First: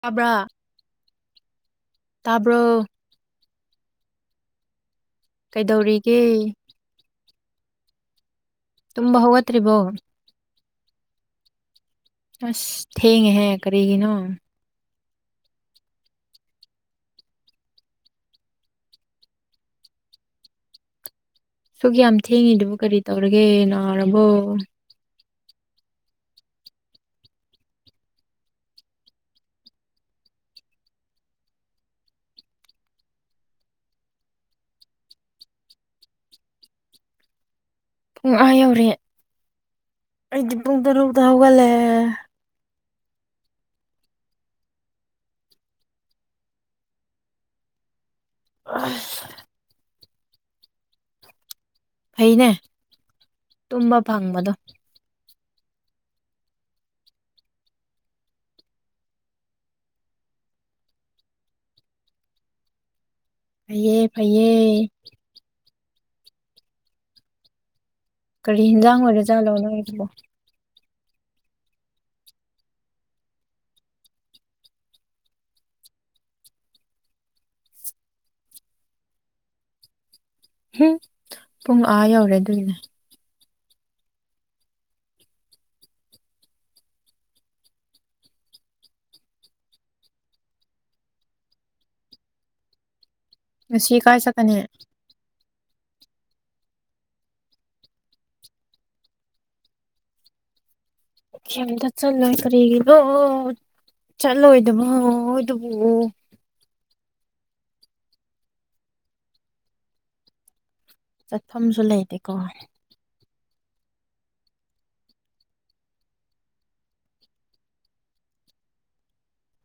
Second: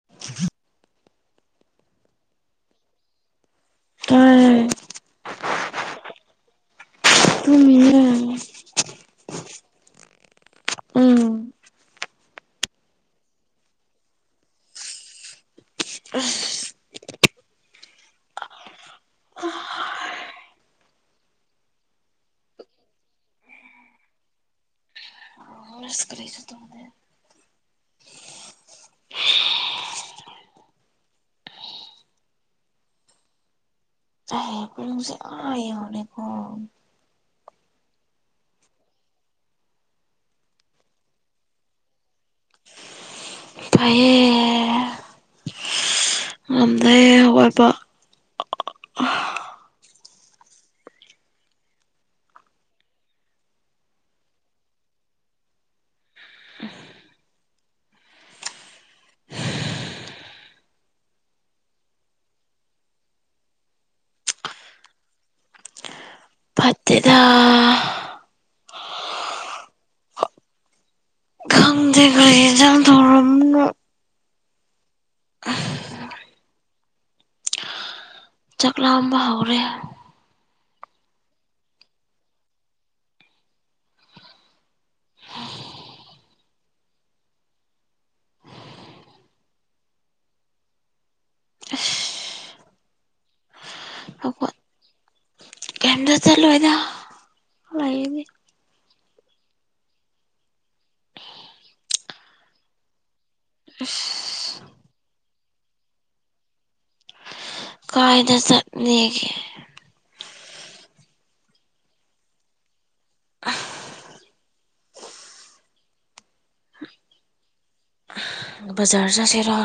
ꯇꯥꯕ꯭ꯔꯥ ꯇꯥꯕ꯭ꯔꯣ ꯇꯥꯌꯦ ꯀꯩꯗꯧꯔꯤꯒꯦ ꯇꯨꯝꯃꯤꯌꯦ ꯇꯨꯝꯕ ꯍꯧꯒꯠꯇ꯭ꯔꯤꯕꯣ ꯎꯝ ꯑꯁ ꯊꯦꯡꯉꯦꯍꯦ ꯀꯔꯤꯒꯤꯅꯣ ꯑꯁ ꯁꯨꯛ ꯌꯥꯝ ꯊꯦꯡꯉꯤꯗꯨꯕꯨ ꯀꯔꯤ ꯇꯧꯔꯒꯦ ꯅꯥꯔꯕꯣ ꯑꯁ ꯀꯔꯤꯁꯨ ꯇꯧꯗꯦ ꯑꯩ ꯄꯨꯡꯁꯦ ꯑꯥ ꯌꯧꯔꯦꯀꯣ ꯄꯨꯡ ꯑꯥ ꯌꯧꯔꯦ ꯑꯩꯗꯤ ꯄꯨꯡ ꯇꯥꯔꯨꯛꯇꯥ ꯍꯧꯒꯠꯂꯦ ꯐꯩꯌꯦ ꯉꯝꯗꯦ [unintelligible] ꯍꯧꯒꯠꯄ ꯑꯁ ꯐꯩꯅꯦ ꯇꯨꯝꯕ ꯐꯪꯕꯗꯣ ꯐꯩꯌꯦ ꯐꯩꯩꯌꯦ ꯐꯠꯇꯦꯗ ꯀꯔꯤ ꯍꯤꯟꯖꯥꯡ ꯑꯣꯢꯔꯖꯥꯠꯂꯣ ꯅꯣꯢꯒꯤꯗꯨꯕꯣ ꯈꯪꯗꯦ ꯀꯔꯤ ꯍ‌ꯦꯟꯖꯥꯡ ꯊꯣꯡꯔꯝꯕꯅ‌ꯣ ꯆꯥꯛ ꯂꯥꯝꯕ ꯍꯧꯔꯦ ꯍꯨꯝ ꯄꯨꯡ ꯑꯥ ꯌꯧꯔꯦ ꯑꯗꯨꯒꯤꯅꯦ ꯉꯁꯤ ꯀꯥꯏ ꯆꯠꯀꯅꯤ ꯀꯦꯝꯇꯥ ꯆꯠꯂꯣꯏꯗ ꯂꯩꯒꯅꯤ ꯀꯦꯝꯇꯥ ꯆꯠꯂꯣꯢ ꯀꯔꯤꯒꯤꯅꯣ ꯑꯁ ꯆꯠꯂꯣꯏꯗꯕ ꯍꯣꯢꯗꯨꯕꯨ ꯀꯥꯏꯗ ꯆꯠꯅꯤꯒꯦ ꯆꯠꯐꯝꯁꯨ ꯂꯩꯇꯦꯀꯣ ꯕꯖꯥꯔ ꯆꯠꯁꯤꯔ‌ꯣ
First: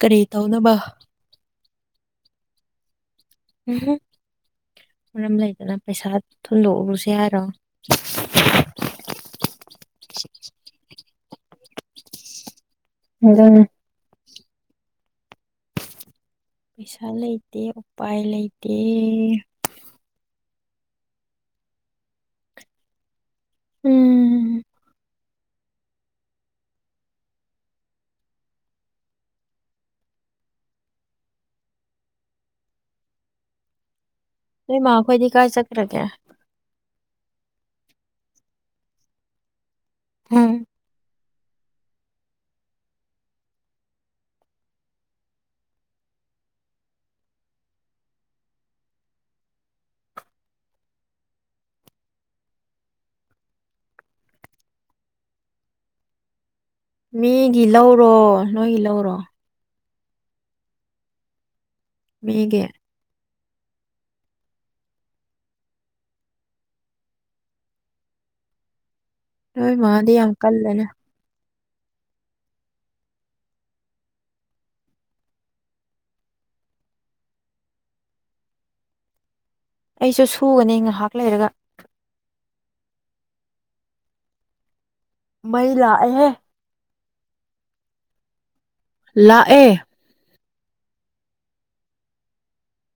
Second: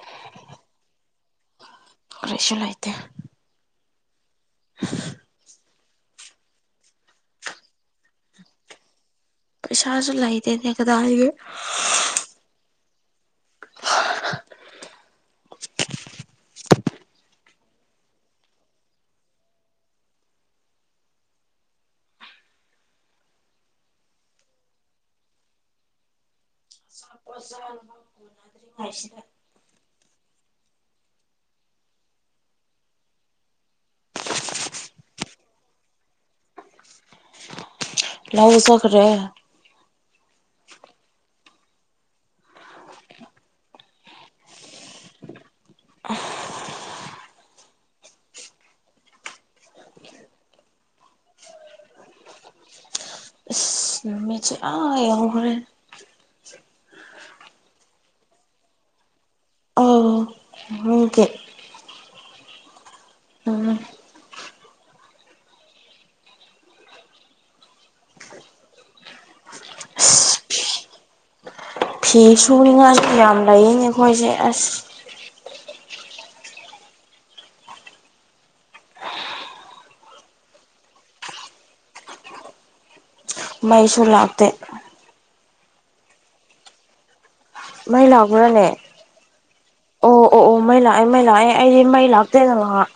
ꯀꯔꯤ ꯇꯧꯅꯕ ꯀꯔꯤꯁꯨ ꯂꯩꯇꯦ ꯎꯝꯍꯨꯝ ꯃꯔꯝ ꯂꯩꯇꯅ ꯄꯩꯁꯥ ꯊꯨꯟꯗꯣꯛꯎꯁꯤ ꯍꯥꯏꯔꯣ ꯄꯩꯁꯥꯁꯨ ꯂꯩꯇꯦꯅꯦ ꯀꯗꯥꯏꯗꯩ ꯑꯗꯨꯅ‌ꯦ ꯄꯩꯁꯥ ꯂꯩꯇꯦ ꯎꯄꯥꯏ ꯂꯩꯇꯦ ꯎꯝ ꯑꯣꯖꯥꯅꯤ [unintelligible] [unintelligible] ꯅ‌ꯣꯏ ꯃꯥꯈꯣꯏꯗꯤ ꯀꯥꯏ ꯆꯠꯈ꯭ꯔꯒꯦ ꯂꯧ ꯆꯠꯈ꯭ꯔꯦ ꯎꯝ ꯑꯁ ꯅꯨꯃꯤꯠꯁꯦ ꯑꯥ ꯌꯧꯈ꯭ꯔꯦ ꯃꯤꯒꯤ ꯂꯧꯔꯣ ꯅꯣꯏꯒꯤ ꯂꯧꯔꯣ ꯃꯤꯒꯤ ꯃꯤꯒꯤ ꯎꯝ ꯅꯣꯏ ꯃꯥꯗꯤ ꯌꯥꯝ ꯑꯁ ꯀꯜꯂꯦꯅꯦ ꯐꯤ ꯁꯨꯅꯤꯡꯉꯥꯏ ꯌꯥꯝ ꯂꯩꯌꯦꯅꯦ ꯑꯩꯈꯣꯏꯁꯦ ꯑꯁ ꯑꯩꯁꯨ ꯁꯨꯒꯅꯤ ꯉꯥꯍꯥꯛ ꯂꯩꯔꯒ ꯃꯩꯁꯨ ꯂꯥꯛꯇꯦ ꯃꯩ ꯂꯥꯛꯑꯦꯍꯦ ꯃꯩ ꯂꯥꯛꯄ꯭ꯔꯅꯦ ꯂꯥꯛꯑꯦ ꯑꯣ ꯑꯣ ꯑꯣ ꯃꯩ ꯂꯥꯛꯑꯦ ꯃꯩ ꯂꯥꯛꯑꯦ ꯑꯩꯗꯤ ꯃꯩ ꯂꯥꯛꯇꯦꯅ ꯉꯍꯥꯛ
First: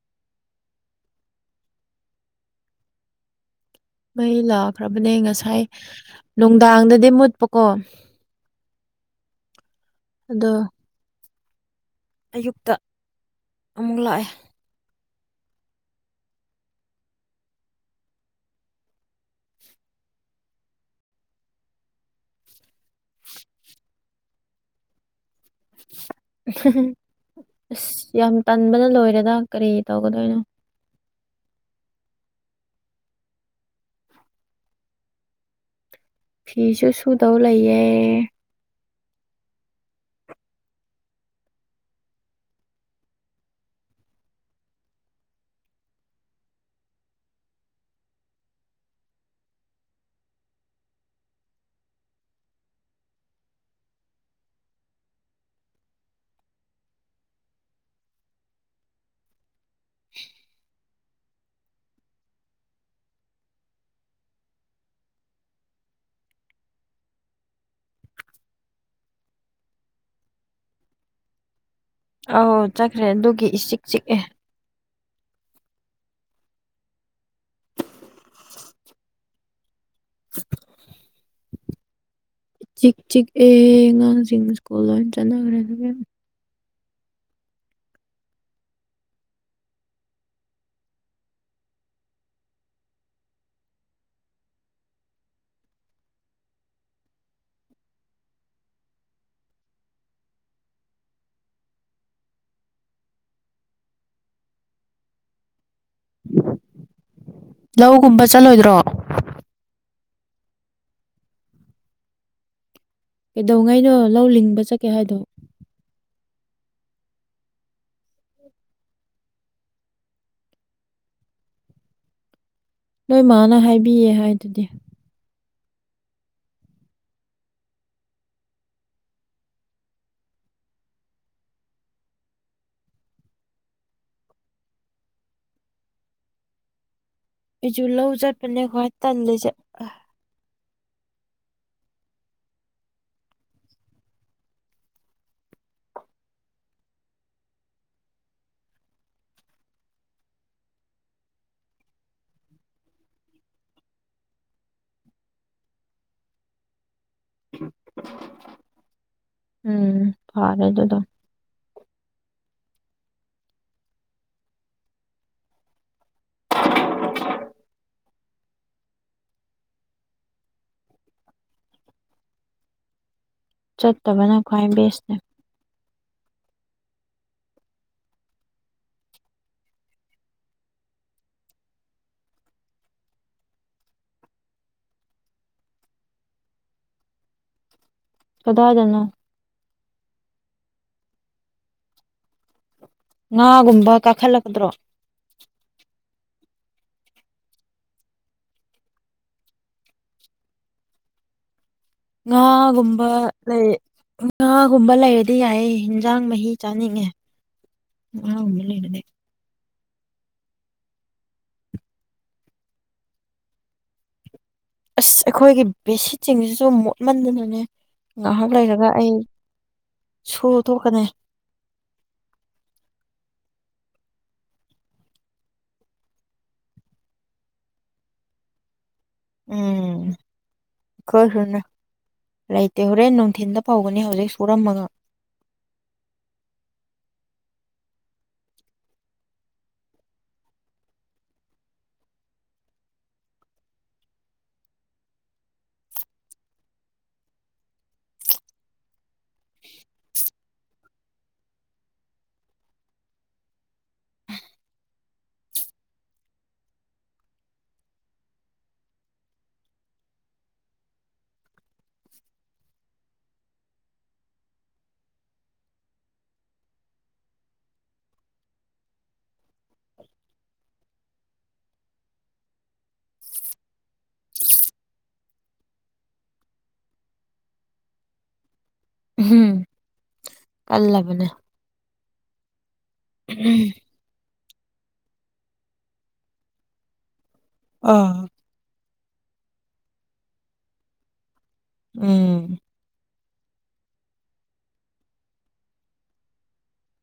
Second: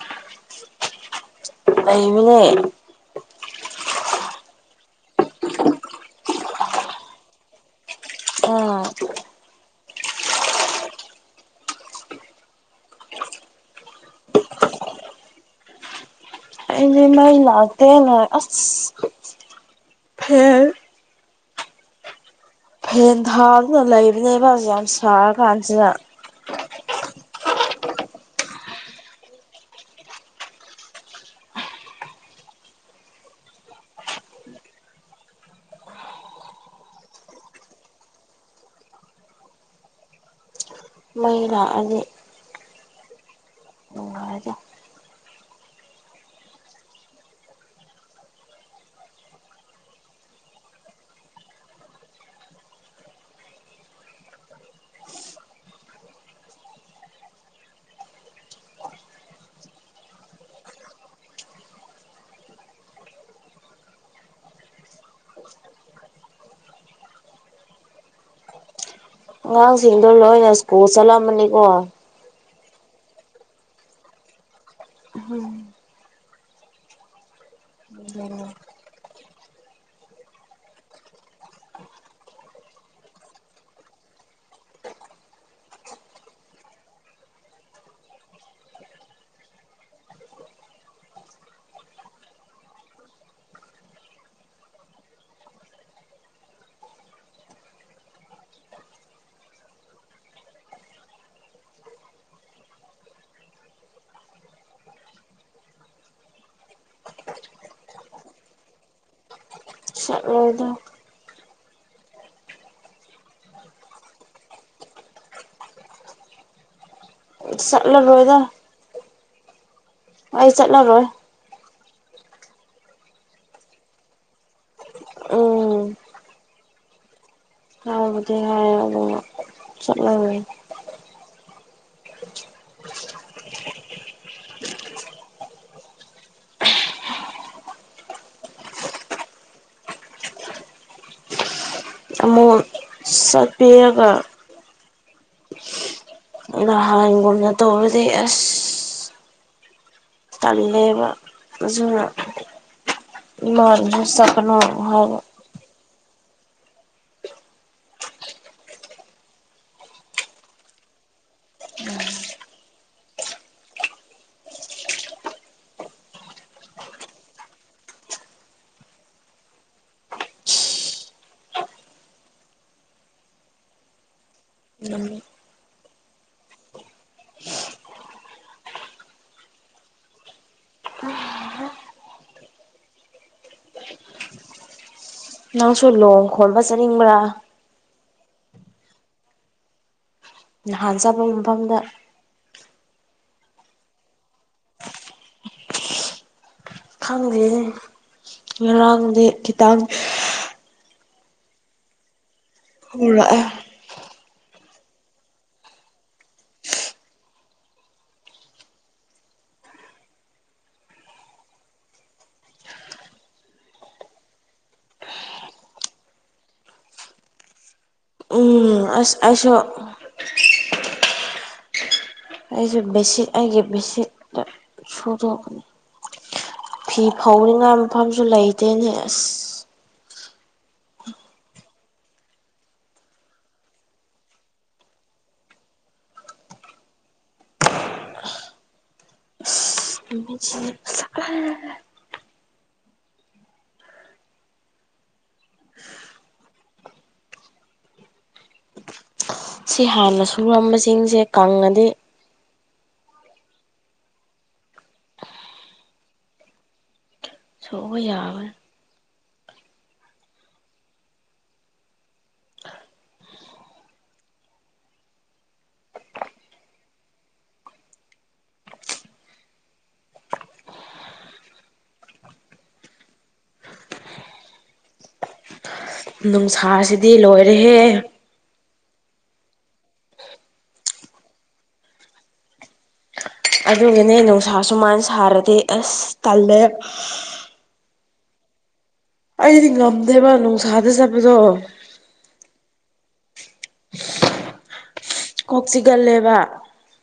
ꯂꯩꯝꯃꯤꯅꯦ ꯃꯩ ꯂꯥꯛꯈ꯭ꯔꯕꯅꯦ ꯉꯁꯥꯏ ꯅꯨꯡꯗꯥꯡꯗꯗꯤ ꯃꯨꯠꯄꯀꯣ ꯑ ꯑꯗꯣ ꯑꯌꯨꯛꯇ ꯑꯃꯨꯛ ꯂꯥꯛꯑꯦ ꯃꯩ ꯂꯥꯛꯇꯦꯅ ꯑꯁ [unintelligible] ꯐꯦꯟ ꯊꯥꯗꯨꯅ ꯂꯩꯕꯅꯦꯕ ꯌꯥꯝ ꯁꯥꯔ ꯀꯥꯟꯁꯤꯗ [unintelligible] ꯑꯁ ꯌꯥꯝ ꯇꯟꯕꯅ ꯂꯣꯏꯔꯦꯗ ꯀꯔꯤ ꯇꯧꯒꯗꯣꯏꯅꯣ ꯐꯤꯁꯨ ꯁꯨꯗꯧ ꯂꯩꯥꯌꯦ ꯃꯩ ꯂꯥꯛꯑꯗꯤ [unintelligible] ꯑꯉꯥꯡꯁꯤꯡꯗꯣ ꯂꯣꯏꯅ ꯁ꯭ꯀꯨꯜ ꯆꯠꯂꯝꯃꯅꯤꯀꯣ ꯑꯧ ꯆꯠꯈ꯭ꯔꯦ ꯑꯗꯨꯒꯤ ꯏꯆꯤꯛ ꯆꯤꯛꯑꯦ ꯑꯍꯝ [unintelligible] [inaudible] ꯆꯤꯛ ꯆꯤꯛꯑꯦ ꯑꯉꯥꯡꯁꯤꯡ ꯁ꯭ꯀꯨꯜ ꯂꯣꯏ ꯆꯠꯅꯈ꯭ꯔꯦ ꯑꯗꯨꯒꯤ ꯂꯧꯒꯨꯝꯕ ꯆꯠꯂꯣꯏꯗ꯭ꯔꯣ ꯂꫭꯏꯗ ꯀꯩꯗꯧꯉꯩꯅꯣ ꯂꯧ ꯂꯤꯡꯕ ꯆꯠꯀꯦ ꯍꯥꯏꯗꯣ ꯆꯠꯂꯔꯣꯏꯗ ꯑꯩ ꯆꯠꯂꯔꯣꯏ ꯅꯣꯏ ꯃꯥꯅ ꯍꯥꯏꯕꯤꯌꯦ ꯍꯥꯏꯗꯨꯗꯤ ꯎꯝ ꯍꯥꯏꯕꯨꯗꯤ ꯍꯥꯏ ꯑꯗꯨꯕꯨ ꯆꯠꯂꯔꯣꯏ ꯑꯩꯖꯨ ꯂꯧ ꯆꯠꯄꯅꯦ ꯈ꯭ꯋꯥꯏ ꯇꯜꯂꯤꯁꯦ [unintelligible] ꯆꯠꯄꯤꯔꯒ ꯅꯍꯥꯟꯒꯨꯝꯅ ꯇꯧꯔꯗꯤ ꯑꯁ ꯇꯜꯂꯦꯕ ꯑꯗꯨꯅ ꯏꯃꯥꯅꯁꯨ ꯆꯠꯀꯅꯣ ꯍꯥꯏꯕ ꯎꯝ ꯐꯔꯦ ꯑꯗꯨꯗꯣ ꯆꯠꯇꯕꯅ ꯈ꯭ꯋꯥꯏ ꯕꯦꯁꯅꯦ ꯅꯪꯁꯨ ꯂꯣꯡ ꯈꯣꯟꯕ ꯆꯠꯅꯤꯡꯕ꯭ꯔ ꯀꯗꯥꯏꯗꯅꯣ ꯅꯍꯥꯟ ꯆꯠꯄ ꯃꯐꯝꯗ ꯉꯥꯒꯨꯝꯕ ꯀꯥꯈꯠꯂꯛꯀꯗ꯭ꯔꫭ ꯈꯪꯗꯦꯅꯦ ꯉꯔꯥꯡꯗꯤ ꯈꯤꯇꯪ ꯉꯥꯒꯨꯝꯕ ꯍꯧꯔꯛꯑꯦ ꯂꯩ ꯉꯥꯒꯨꯝꯕ ꯂꯩꯔꯗꯤ ꯌꯥꯏꯌꯦ ꯍꯤꯟꯖꯥꯡ ꯃꯍꯤ ꯆꯥꯅꯤꯡꯉꯦ ꯉꯥꯒꯨꯝꯕ ꯂꯩꯔꯗꯤ ꯑꯁ ꯑꯩꯈꯣꯏꯒꯤ ꯕꯦꯁꯤꯠꯁꯤꯡꯁꯤꯁꯨ ꯃꯣꯠꯃꯟꯗꯅꯅꯦ ꯉꯥꯍꯥꯛ ꯎꯝ ꯂꯩꯔꯒ ꯑꯩ ꯑꯁ ꯑꯩꯁꯨ ꯁꯨ ꯗꫭꯛꯀꯅꯤ ꯑꯩꯁꯨ ꯕꯦꯁꯤꯠ ꯑꯩꯒꯤ ꯕꯦꯁꯤꯠꯇ ꯁꯨꯗꯣꯛꯀꯅꯤ ꯐꯤ ꯐꯧꯅꯤꯉꯥꯢ ꯃꯐꯝꯁꯨ ꯂꯩꯇꯦꯅꯦ ꯑꯁ ꯎꯝ ꯑꯈꯣꯢꯁꯨꯅꯦ ꯂꯩꯇꯦ ꯍꯣꯔꯦꯟ ꯅꯨꯡꯊꯤꯟꯗ ꯐꯥꯎꯒꯅꯤ ꯍꯧꯖꯤꯛ ꯁꯨꯔꯝꯃꯒ ꯇꯨꯃꯤꯠ ꯆꯤꯛꯑ ꯑ [unintelligible] ꯁꯤ ꯍꯥꯟꯅ ꯁꯨꯔꯝꯕꯁꯤꯡꯁꯦ ꯀꯪꯉꯗꯤ ꯇꯧꯕ ꯌꯥꯕꯅꯦ ꯅꯨꯡꯁꯥꯁꯤꯗꯤ ꯂꯣꯏꯔꯦꯍꯦ ꯎꯝ ꯀꯜꯂꯕꯅꯦ ꯑꯗꯨꯒꯤꯅꯦ ꯅꯨꯡꯁꯥ ꯁꯨꯃꯥꯢ ꯁꯥꯔꯗꯤ ꯑꯁ ꯇꯜꯂꯦ ꯑ ꯑꯩꯗꯤ ꯉꯝꯗꯦꯕ ꯅꯨꯡꯁꯥꯗ ꯆꯠꯄꯗꯣ ꯎꯝ ꯀꯣꯛ ꯆꯤꯛꯀꯜꯂꯦꯕ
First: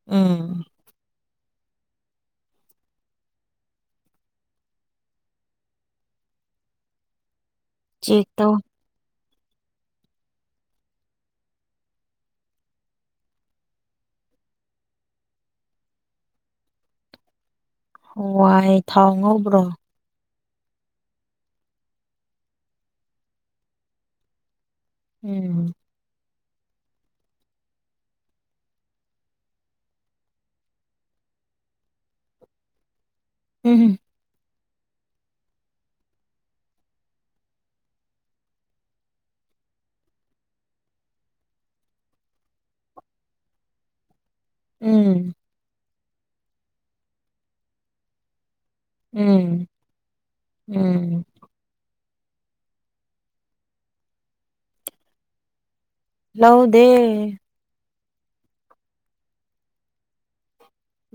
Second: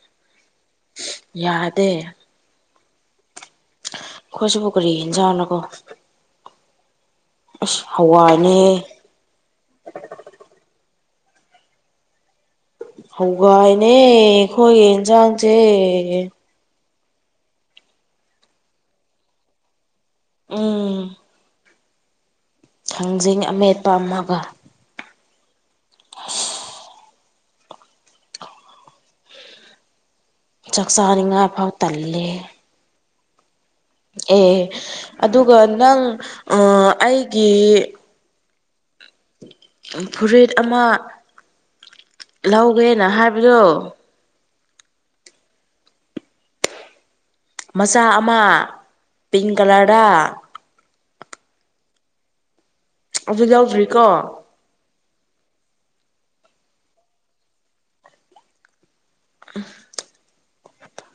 ꯎꯝ ꯌꯥꯗꯦ ꯑꯈꯣꯢꯁꯤꯕꯣ ꯀꯔꯤ ꯍꯤꯟꯖꯥꯥꯡ ꯂꯀꯣ ꯑꯁ ꯆꯦꯛ ꯇꯧ ꯍꯋꯥꯏꯅꯦꯍꯦ ꯍꯧꯋꯥꯏꯅꯦ ꯑꯩꯈꯣꯏ ꯏꯟꯁꯥꯡꯁꯦ ꯍꯥꯋꯥꯢ ꯊꯥꯎ ꯉꯧꯕ꯭ꯔꯣ ꯎꯝ ꯊꯥꯡꯖꯤꯡ ꯑꯃꯦꯠꯄ ꯑꯃꯒ ꯎꯝ ꯑꯁ ꯆꯥꯛ ꯆꯥꯅꯤꯡꯉꯥꯏ ꯐꯥꯎ ꯇꯜꯂꯦ ꯍꯦ ꯎꯝ ꯍꯨꯝ ꯑꯦ ꯑꯗꯨꯒ ꯅꯪ ꯑ ꯑꯩꯒꯤ ꯐꯨꯔꯤꯠ ꯑꯃ ꯂꯧꯒꯦꯅ ꯍꯥꯏꯕꯗꯣ ꯎꯝ ꯃꯆꯥ ꯑꯃ ꯄꯤꯡ ꯎꯝ ꯀꯂꯔꯗ ꯎꯝ ꯑꯗꯨ ꯂꯧꯗ꯭ꯔꯤꯀꯣ ꯂꯧꯗꯦ ꯎꯝ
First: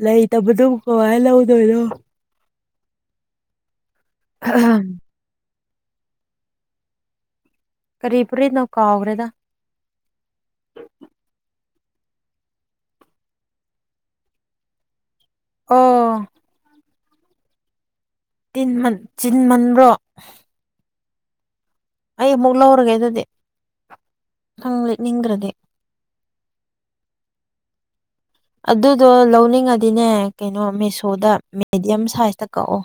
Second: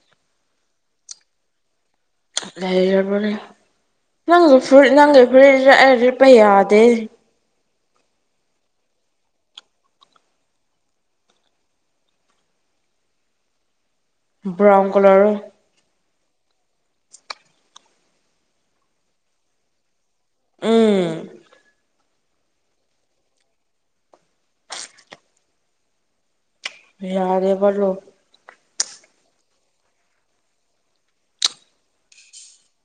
ꯂꯩꯇꯕꯗꯨꯕꯨ ꯀꯃꯥꯏ ꯂꯧꯗꯣꯏꯅꯣ ꯂꯩꯔꯕꯅꯦ ꯅꯪ ꯐꯨꯔꯤꯠ ꯅꯪꯒꯤ ꯐꯨꯔꯤꯠꯁꯦ ꯑꯩ ꯂꯤꯠꯄ ꯌꯥꯗꯦꯅꯦ ꯀꯔꯤ ꯐꯨꯔꯤꯠꯅꯣ ꯀꯥꯎꯒꯔꯦꯗ ꯕ꯭ꯔꯥꯎꯟ ꯀꯂꯔꯔꯣ ꯑꯣ ꯇꯤꯟ ꯍꯟ ꯆꯤꯟꯃꯟꯕ꯭ꯔꯣ ꯎꯝ ꯑꯩ ꯑꯃꯨꯛ ꯂꯧꯔꯒꯦ ꯑꯗꯨꯗꯤ ꯅꯪ ꯂꯤꯠꯅꯤꯡꯗ꯭ꯔꯗꯤ ꯌꯥꯔꯦꯕꯔꯣ ꯑꯗꯨꯗꯣ ꯂꯧꯅꯤꯡꯉꯗꯤꯅꯦ ꯀꯩꯅꯣ ꯃꯦꯁꯣꯗ ꯃꯦꯗꯤꯌꯝ ꯁꯥꯏꯖꯇ ꯀꯛꯑꯣ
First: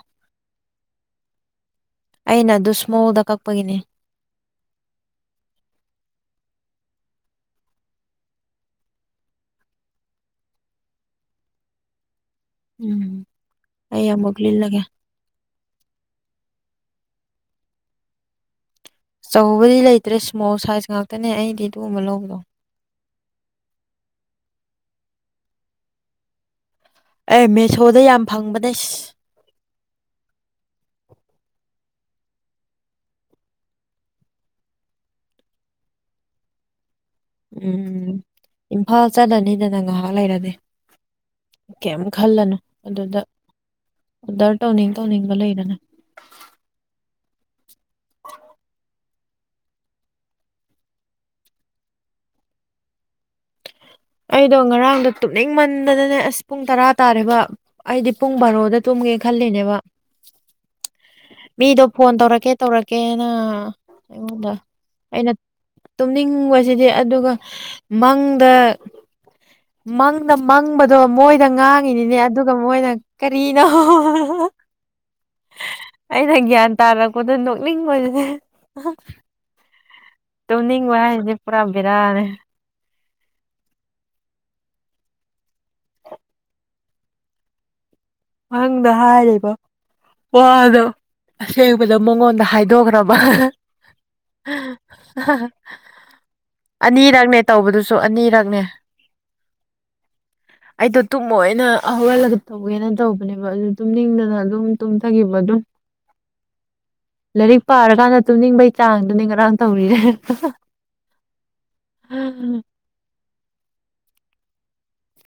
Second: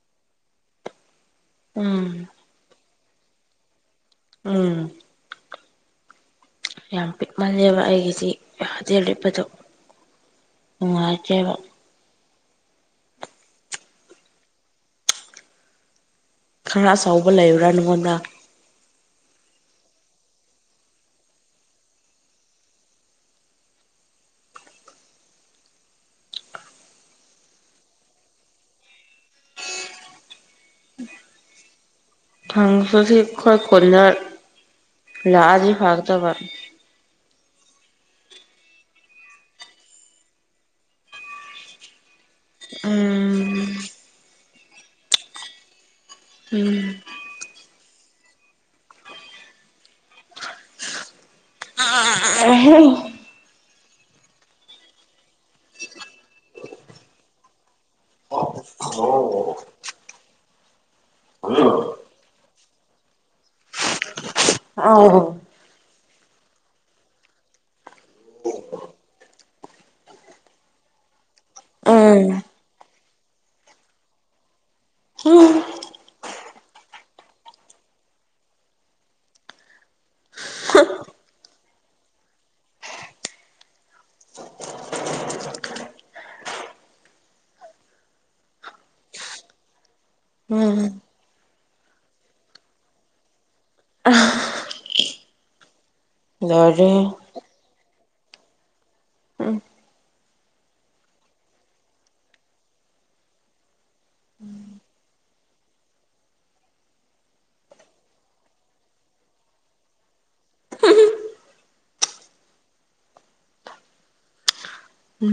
[inaudible] ꯎꯝ ꯑꯩꯅ ꯑꯗꯨ ꯁ꯭ꯃꯣꯜꯗ ꯀꯛꯄꯒꯤꯅꯦ ꯎꯝ ꯌꯥꯝ ꯄꯤꯛꯃꯜꯂꯦꯕ ꯑꯩꯒꯤꯖꯤ ꯌꯥꯗꯦ ꯂꯤꯠꯄꯗꯣ ꯅꯨꯡꯉꯥꯏꯇꯦꯕ ꯎꯝ ꯑꯩ ꯑꯃꯨꯛ ꯂꯤꯠꯂꯒꯦ ꯈꯔ ꯑꯆꯧꯕ ꯂꯩꯕ꯭ꯔꯥ ꯅꯉꯣꯟꯗ ꯑꯆꯧꯕꯗꯤ ꯂꯩꯇ꯭ꯔꯦ ꯁ꯭ꯃꯣꯜ ꯁꯥꯏꯖ ꯉꯥꯛꯇꯅꯦ ꯑꯩꯗꯤ ꯑꯗꯨꯒꯨꯝꯕ ꯂꯧꯕꯗꯣ ꯑꯩ ꯃꯦꯁꯣꯗ ꯌꯥꯝ ꯐꯪꯕꯅꯦꯁ ꯐꯪꯉꯁꯨ ꯁꯤ ꯑꯩꯈꯣꯏ ꯈꯨꯟꯗ ꯂꯥꯛꯑꯗꯤ ꯐꯒꯗꯕ ꯎꯝ ꯏꯝꯐꯥꯜ ꯆꯠꯂꯅꯤꯗꯅ ꯉꯥꯍꯥꯛ ꯂꯩꯔꯗꯤ ꯀꯩꯝ ꯈꯜꯂꯅꯨ ꯑꯗꯨꯗ ꯎꯝ ꯑꯣꯗꯔ ꯇꯧꯅꯤꯡ ꯇꯧꯅꯤꯡꯕ ꯂꯩꯗꯅ ꯎꯝ [unintelligible] ꯑꯩꯗꯣ ꯉꯔꯥꯡꯗꯣ ꯇꯨꯝꯅꯤꯡ ꯃꯟꯗꯅꯅꯦ ꯑꯁ ꯄꯨꯡ ꯇꯔꯥ ꯇꯥꯔꯦꯕ ꯑꯩꯗꯤ ꯄꯨꯡ ꯕꯥꯔꯣꯗ ꯇꯨꯝꯒꯦ ꯈꯜꯂꯤꯅꯦꯕ ꯃꯤꯗꯣ ꯐꯣꯟ ꯇꯧꯔꯛꯀꯦ ꯇꯧꯔꯛꯀꯦꯅ ꯑꯩꯉꯣꯟꯗ ꯑꯧ ꯑꯩꯅ ꯇꯨꯝꯅꯤꯡꯕꯖꯤꯗꯤ ꯑꯗꯨꯒ ꯃꯪꯗ ꯃꯪꯗ ꯃꯪꯕꯗꯣ ꯃꯣꯏꯗ ꯉꯥꯡꯉꯤꯅꯤꯅꯦ ꯎꯝ ꯑꯗꯨꯒ ꯃꯣꯏꯅ ꯀꯔꯤꯅꯣ [unintelligible] ꯑꯩꯅ ꯒ꯭ꯌꯥꯟ ꯇꯥꯔꯛꯄꯗ ꯅꯣꯛꯅꯤꯡꯕꯖꯤꯗꯤ ꯇꯨꯝꯅꯤꯡꯕ ꯍꯥꯏꯁꯦ ꯄꯨꯔꯥ ꯕꯦꯔꯥꯅꯦ ꯃꯪꯗ ꯍꯥꯏꯔꯤꯕ ꯎꯝ ꯋꯥꯗꯣ ꯑꯁꯦꯡꯕꯗ ꯃꯉꯣꯟꯗ ꯍꯥꯏꯗꯣꯒ꯭ꯔꯕ ꯂꯣꯏꯔꯦ ꯑꯅꯤꯔꯛꯅꯦ ꯇꯧꯕꯗꯨꯁꯨ ꯑꯅꯤꯔꯛꯅꯦ ꯎꯝ ꯑꯩꯗꯣ ꯇꯨꯝꯃꯣꯢꯅ ꯍꯧꯒꯂꯒ ꯇꯧꯒꯦꯅ ꯇꯧꯕꯅꯦꯕ ꯑꯗꯨ ꯇꯨꯝꯅꯤꯡꯗꯅ ꯑꯗꯨꯝ ꯇꯨꯝꯊꯈꯤꯕ ꯑꯗꯨꯝ ꯂꯥꯏꯔꯤꯛ ꯄꯥꯔꯀꯥꯟꯗ ꯇꯨꯝꯅꯤꯡꯕꯒꯤ ꯆꯥꯡꯗꯨꯅꯤ ꯉꯔꯥꯡ ꯇꯧꯔꯤꯁꯦ [unintelligible]